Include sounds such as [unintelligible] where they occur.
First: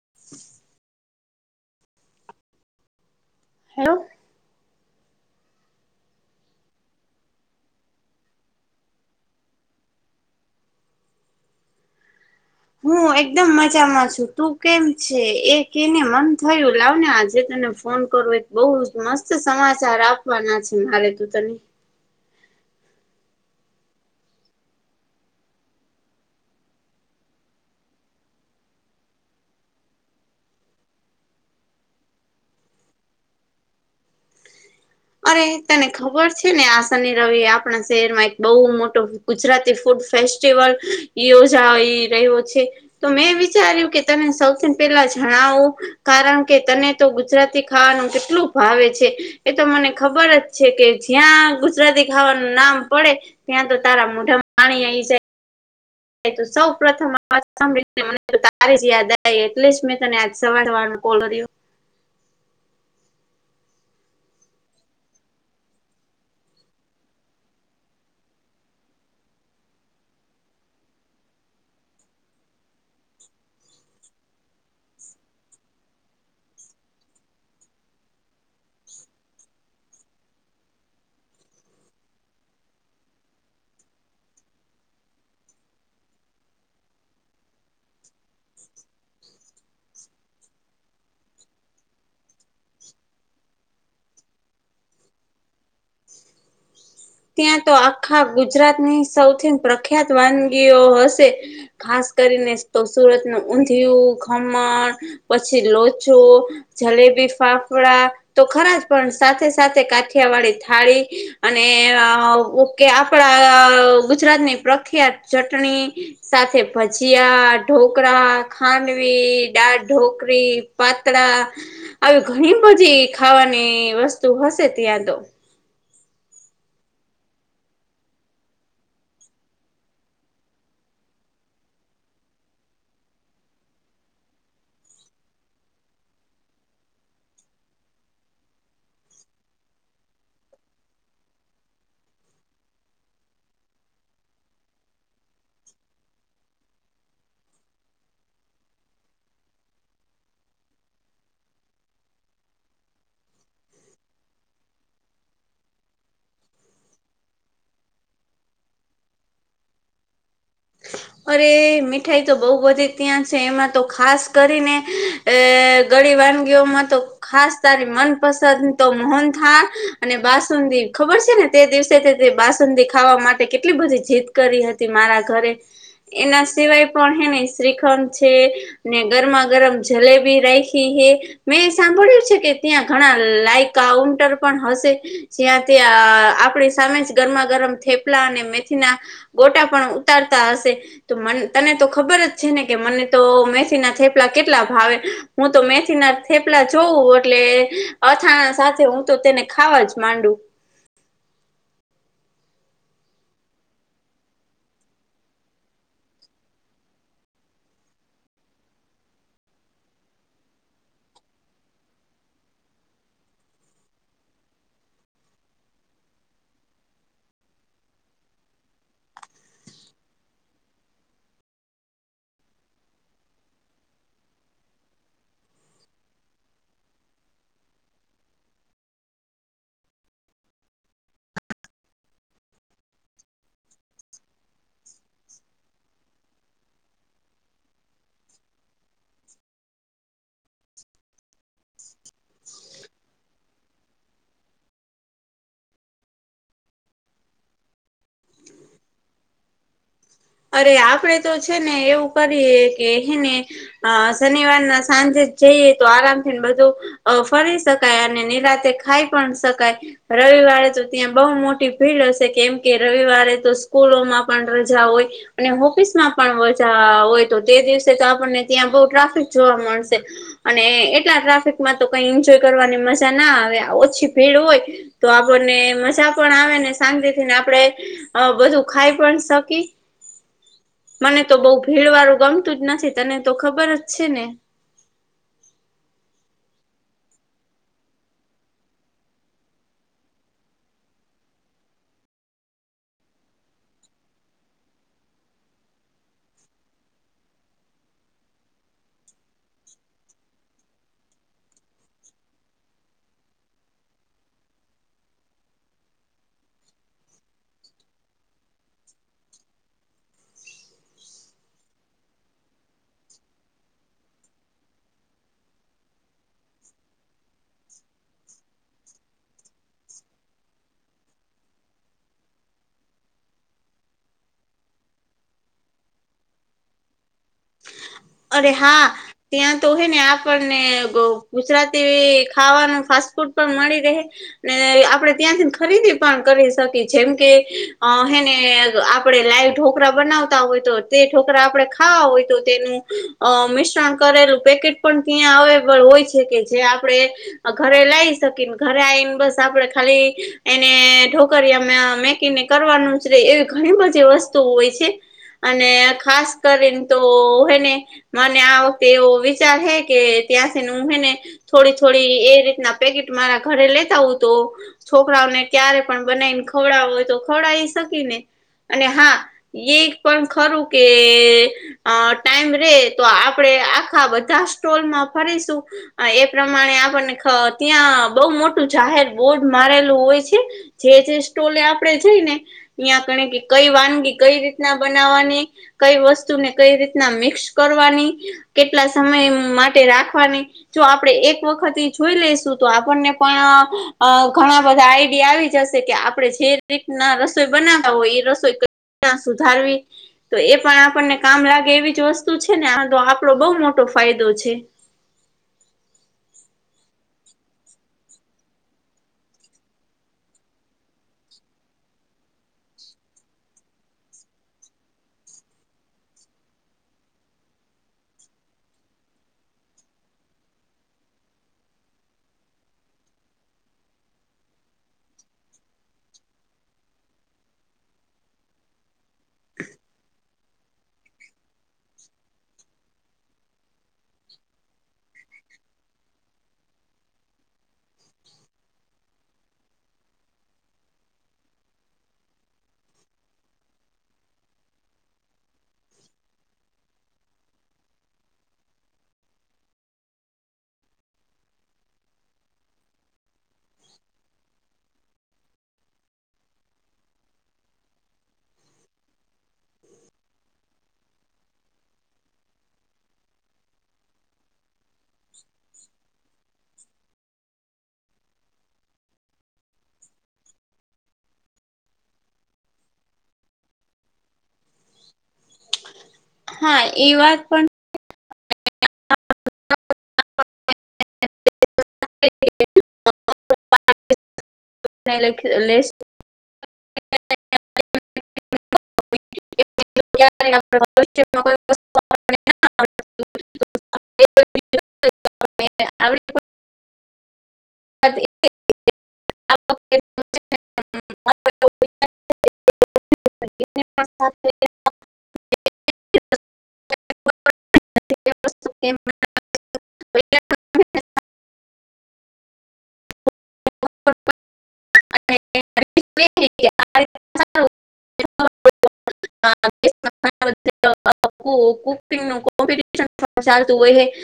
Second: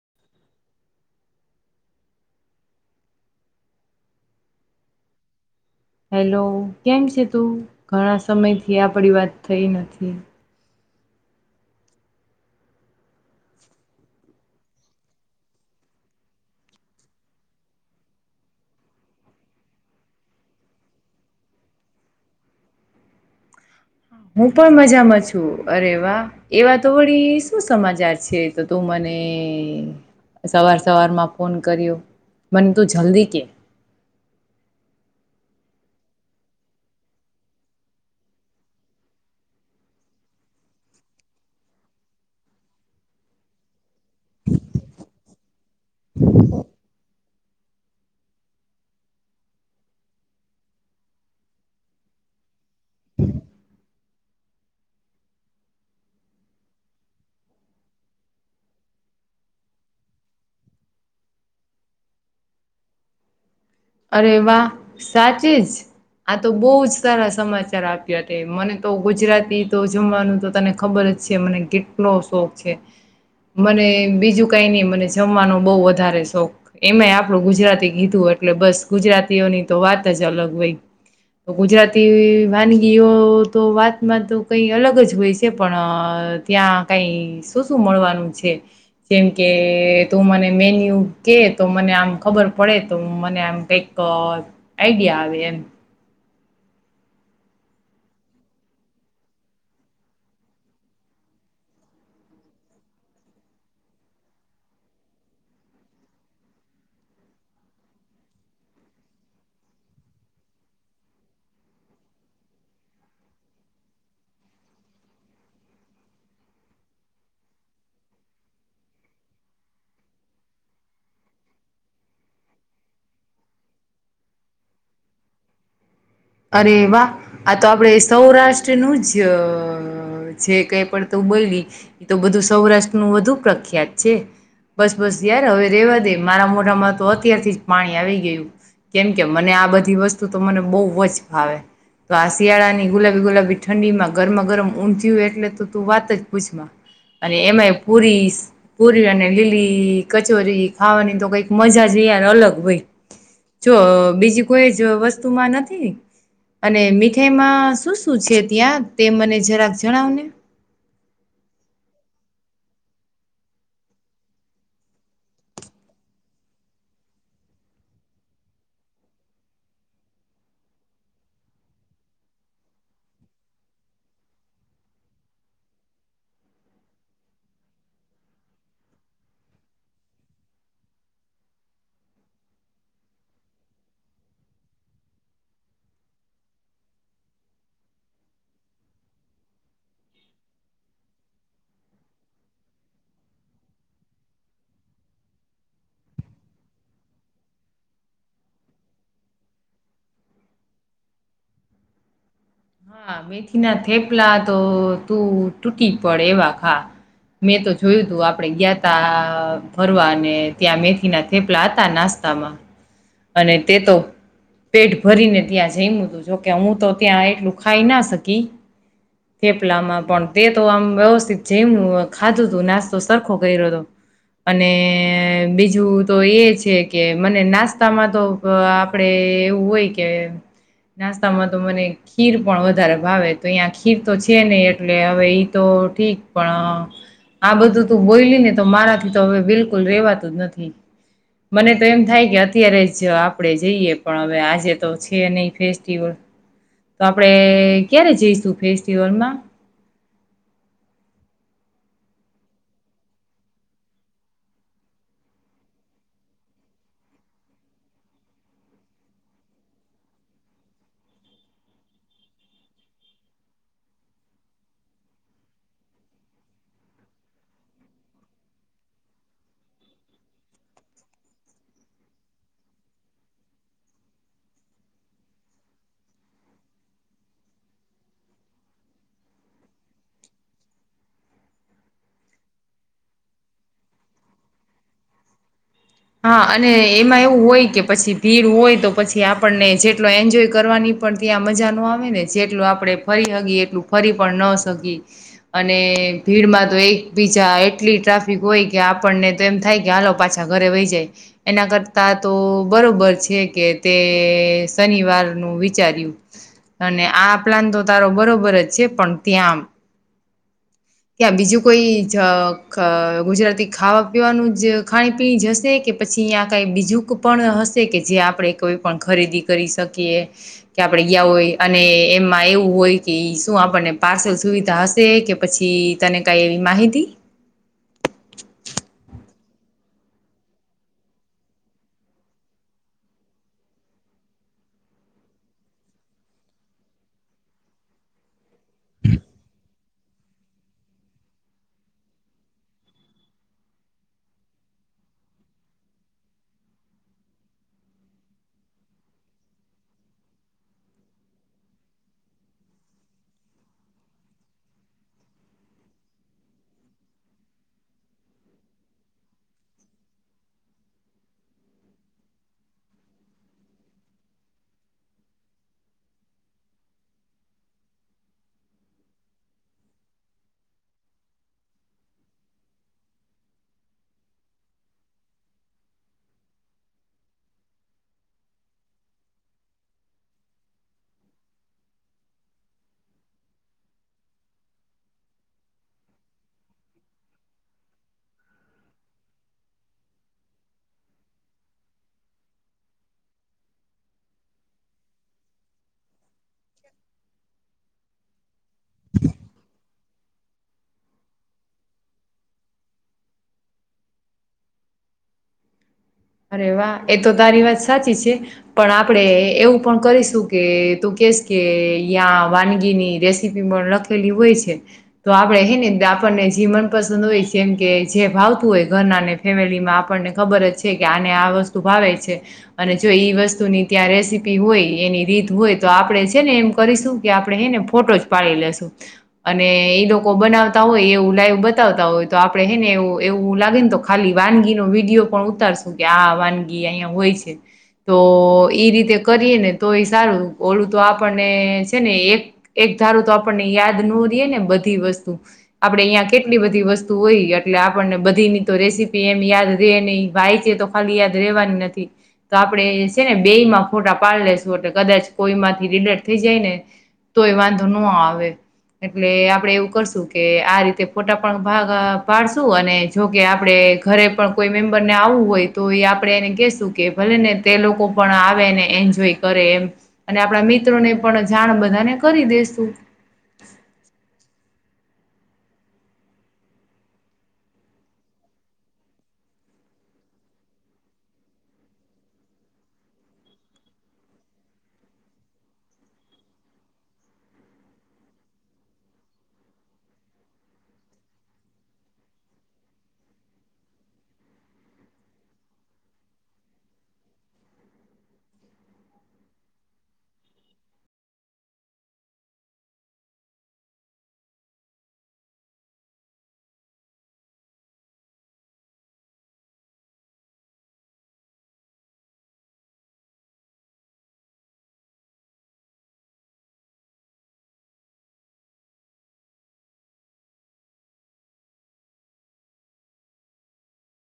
[inaudible] Hello. Hello કેમ છે તું ઘણા સમય થી આપડી વાત થઈ નથી. હું એકદમ મજામાં છું તું કેમ છે એ કેને મન થયું લાવને આ જે. તને ફોન કરો એક બહુ મસ્ત સમાચાર આપવાના છે મારે તું તને. હું પણ મજામાં છું અરે વા એવા તો વળી શું સમાચાર છે તો તું મને સવાર સવારમાં ફોન કર્યો. મને તું જલ્દી કે. [inaudible] આય તને ખબર છે ને આ શનિ રવિ આપણા શહેરમાં એક બહુ મોટો ગુજરાતી ફૂડ ફેસ્ટ સ્ટિવલ યોજાઈ રહ્યો છે તો મેં વિચાર્યું કે તને સૌથી પેલા જા ણાવુ કારણ કે તને તો ગુજરાતી ખાવાનું કેટલું ભાવે છે એ તો મને ખબર જ છે કે જ્યાં ગુજરાતી ખાવાનું નામ પડે ત્યાં તો તારા મોઢામ પાણી આ ઇ જાય. સૌ પ્રથમ આ વાત સાંભળીને મને તારી જ યાદ આઈ એટલે જ મેં તને આજ સવાર વાળો કોલ રહયો. અરે વાહ સાચી જ. આ તો બહુ જ સારા સમાચાર આપ્યા તે મને તો ગુજરાતી તો જમવાનું તો તને ખબર છે મને કેટલો શોખ છે. મને બીજું કઈ નહી મને જમવાનો બહુ વધારે શોખ એમાંય આપણું ગુજરાતી કીધું અ એટલે બસ ગુજરાતીઓની તો વાત જ અલગ હોય. તો ગુજરાતી વાનગીઓ તો વાતમાં તો કઈ અલગ જ હોય છે પણ. અ ત્યાં કઈ શું શું મળવાનું છે. જેમ કે તું મને મેન્યુ કે તો મને આમ ખબર પડે તો મને આમ કંઈક આઈડિયા આવે એમ. ત્યાં તો આખા ગુજરાતની સૌથી પ્રખ્યાત વાનગીઓ હશે ખાસ, કરીને તો સુરત ન ઊંધિયું ઘમણ પછી, લોચો જલે બી ફાફડા તો ખરા પણ સાથે સાથે કાઠિયા વાળી થાળી અને કે આપણા ગુજરાતની પ્રખ્યાત ચટણી સાથે ભજ જિયા ઢોકળ, ખાનવી, ડાળ, ઢોકરી, પાતળા. આવી ઘણી બધી ખાવાની વસ્તુ હશે ત્યાં તો, અરે વાહ આ તો આપણેે સૌરાષ્ટ્રનું જ જે કઈ પડત બોલવી એ તો બધું સૌરાષ્ટ્ર નું વધુ પ્રખ્યાત છે. બસ બસ યાર હવે રેવા દે મારા મોઢામાં તો અત્યારથી જ પાણી આવી ગયું. કેમ કે મને આ બધી વસ્તુ તો મને બહુ જ ભાવે તો આ શિયાળા ની ગુલાબી ગુલાબી ઠંડી માં ગરમા ગરમ ઊમચય્યું એટલે તો તું, વાત જ પૂછમાં. અને એમાં પુરી પુરી અને લીલી કચોરી ખાવાની તો કઈક મજા જ અલગ હોય જો બીજી કોઈ જ વસ્તુમાં નથી. અને મીઠાઈમાં શું શું છે ત્યાં તે મને જરાક જણાવને, અરે મીઠાઈ તો બહ બધી ત્યાં છે એમાં તો ખાસ કરીને અ ગ વાનગીઓમાં તો ખાસ તારી મનપસંદ તો મોહન થાર અને બાસુંદી ખબર છે ને તે દિવસે તે બાસી ખાવા માટે કેટલી બધી જીદ કરી હતી મારા ઘરે એના સિવાય પણ એની શ્રીખંડ છે ને ગરમા ગરમ જલેબી રાખી મેં સાંભળ્યું છે કે ત્યાં ઘણા લાઈક કાઉન્ટર પણ હશે જ્યાં ત્યાં અ આપણી સામે જ ગરમા ગરમ થેપલા અને મેથીના ગોટા પણ ઉતારતા હશે. તો મ તને તો ખબર જ છે ને કે મને તો મેસી ના થેપલા કેટલા ભાવે હું તો મેસી ના થેપલા જોવું એટલે અથાણા સાથે હું તો તેને ખાવા જ માંડું [inaudible] હા મેથી ના થેપલા તો તું તૂટી પડે એવા ખા મેં તો જોયું તું આપડે ગયા ત ફરવા અને ત્યાં મેથી ના થેપલા હતા નાસ્તા તામાં અને તે તો પેટ ભરીને ત્યાં જઈ હતું જોકે હું તો ત્યાં એટલું ખાઈ ના શકી ફેપલામાં પણ તે તો આમ વ્યવસ્થિત જમ ખાધું તું નાસ્તો સરખો કર્યો હતો અને બીજું તો એ છે કે મને નાસ્તામાં તો, આપણેે એવું હોય કે નાસ્તા માં તો મને ખીર પણ વધારે ભાવે તો અહીં ખીર તો છે નહી એટલે હવે ઈ તો ઠીક પણ આ બધું તું બોલી ને તો મારાથી તો હવે બિલકુલ રેવાતું જ નથી. મને તો એમ થાય કે અત્યારે જ આપણેે જઈએ પણ હવે આજે તો છે નહી ફેસ્ટિવલ [unintelligible] તો આપણેે ક્યારે જઈશું ફેસ્ટિવલમાં અરે આપડે તો છે ને એવું કરીએ કે એને શનિવારના સાંજે જઈએ તો આરામથીને બધું ફરી શકાય અને નિરાતે ખાઈ પણ શકાય. રવિવારે તો ત્યાં બહુ મોટી ભીડ હશે કેમ કે રવિવારે તો સ્કૂલોમાં પણ રજા હોય. અને ઓફિસમાં પણ હોય તો તે દિવસે તો આપણને ત્યાં બહ ટ્રાફિક જોવા મળશે અને એટલા ટ્રાફિકમાં તો કઈ એન્જોય કરવાની મજા ના આવે ઓછી ભીડ હોય તો, તો આપણને મજા પણ આવે ને શંતેથીને આપણેે બધું, ખાઈ પણ શકી મને તો બહ ભીડ વાળું ગમતું જ નથી તને તો ખબર જ છે ને [unintelligible] હા અને એમાં એવું હોય કે પછી ભીડ હોય તો પછી આપણને જેટલો એન્જોય કરવાની પણ ત્યાં મજા ન આવે ને જેટલું આપડે ફરી સકીીએ એટલું, ફરી પણ ન સકી અને ભીડમાં તો એકીજા એટલી ટ્રાફિક હોય કે આપણને તો એમ થાય કે હાલો પાછા, ઘરે વહી જાય. એના કરતા તો બરોબર છે કે, તે શનિવાર ન વિચાર અને આ પ્લાન તો તારો બરોબર જ છે. પણ ત્યાં ત્યાં બીજું કોઈ ગુજરાતી ખાવા પીવાનું જ ખાણી પીણી જશે કે, કે પછી અહીયા કઈ બીજું પણ હશે કે જે આપણે કોઈ પણ ખરીદી કરી શકીએ કે આપણે ગયા હોય અને એમાં એવું હોય કે શું આપણને પાર્સલ સુવિધા હશે કે પછી ી તને કઈ એવી માહિતી અરે હા ત્યાં તો હોય ને આપણને ગુજરાતી ખાવાનું ફાસ્ટ ફૂડ પણ મળી રહે ને આપણે ત્યાંથી ખરીદી પણ કરી શકીએ જેમ કેને આપણે લાઈવ ઢોકરા બનાવતા હોય તો તે ઢોકરા આપણે ખાવા હોય તો તેનું અ મિશ્રણ કરેલું પેકેટ પણ ત્યાં અવેલેબલ હોય છે કે જે આપણે ઘરેલ લાવ શકીને ઘરે આવીને બસ આપડે ખાલી એને ઢોકરી મેકીને કરવાનું એવી ઘણી બધી વસ્તુ હોય છે અને ખાસ કરીને તો હોને મને આ વખતે એવો વિચાર હે કે ત્યાં છેને હું હને થોડી થોડી એ રીતના પટ મારા ઘરે લેતા હો તો છોકરાઓને ક્યારે પણ બનાવીને ખવડાવ હોય તો ખવડ હા એ પણ ખરું કે ટાઈમ રે તો આપે આખા બધા સ્ટોલમાં ફરીશું એ પ્રમાણે આપણને ત્યાં બહુ મોટું જાહેર બોર્ડ મારેલું હોય છે જે જે સ્ટોલે આપણેે જઈ ને અં ગણે કે કઈ વાનગી કઈ રીતના બનાવવાની કઈ વસ્તુને કઈ રીતના મિક્સ કરવાની કેટલા સમય માટે રાખવાની જો આપડે એક વખત જોઈ લઈશું. તો આપણને પણ ઘણા બધા આઈડિયા આવી જશે કે આપણે જે રીતના રસોઈ બનાવ્યા હોય એ રસોઈ ક સુધારવી તો એ પણ આપણને કામ લાગે એવી જ વસ્તુ વત છે ને આ તો આપડો બહ મોટો ફાયદો છે. અરે વાહ એ તો તારી વાત સાચી છે પણ આપણેે એવું પણ કરીશું કે તું ક વાનગી ની રેસીપી પણ લખેલી હોય છે તો આપડે હે આપ આપણને જે મનપસંદ હોય જેમ કે જે ભાવતું હોય ઘરના ને ફેમિલીમાં આપણને ખબર જ કે આને આ વસ્તુ ભાવે છે અને જો એઈ વસ્તુની ત્યાં રેસીપી હોય એની રીત હોય તો તો આપડણે છે ને એમ કરીશું કે આપણે હને ફોટો જ પાડી લેશું અને ઈ લોકો બનાવતા હોય એવું લાઈવ બતાવતા હોય તો આપણે હે ને એવું એવું લાગે ને તો ખાલી વાનગીનોો વિડીિયો પણ ઉતારશું આ વાનગી અહં હોય છે તો એ રીતે કરીએ ને તો એ સારું ઓ તો આપણને છે ને એક એક ધારું તો આપણને યાદ ન રએ ને બધી વસ્તુ આપણે અહીંયા કેટલી બધી વસ્તુ હોય એટલે આપણને બધીની તો રેસીપી એમ યાદ રહે નહીં વાય છે તો ખાલી યાદ રેવાની નથી તો આપણે છે ને બે માં ફોટા પાડી લેશું એટ કદાચ કોઈમાં રિડટ થઈ જાય ને તો એ વાંધો ન આવે એટલે આપડે એવું કરશું કે આ રીતે ફોટા પણ ભાગ ભાડશું અને જોકે આપડણે ઘરે પણ કોઈ મેમ્બર ને આવવું હોય તો એ આપણે એને કહેશું કે ભલે ને તે લોકો પણ આવે એન્જોય કરે એમ અને આપણા મિત મિત્રો ને પણ જાણ બધાને કરી દેસું [inaudible] હા એ વાત પણ લસ્ટ [unintelligible] [unintelligible] [inaudible] [unintelligible] [unintelligible] સ્તુ [inaudible] હા કુકિંગ નું કોમ્પિટશન ચાલતું હોય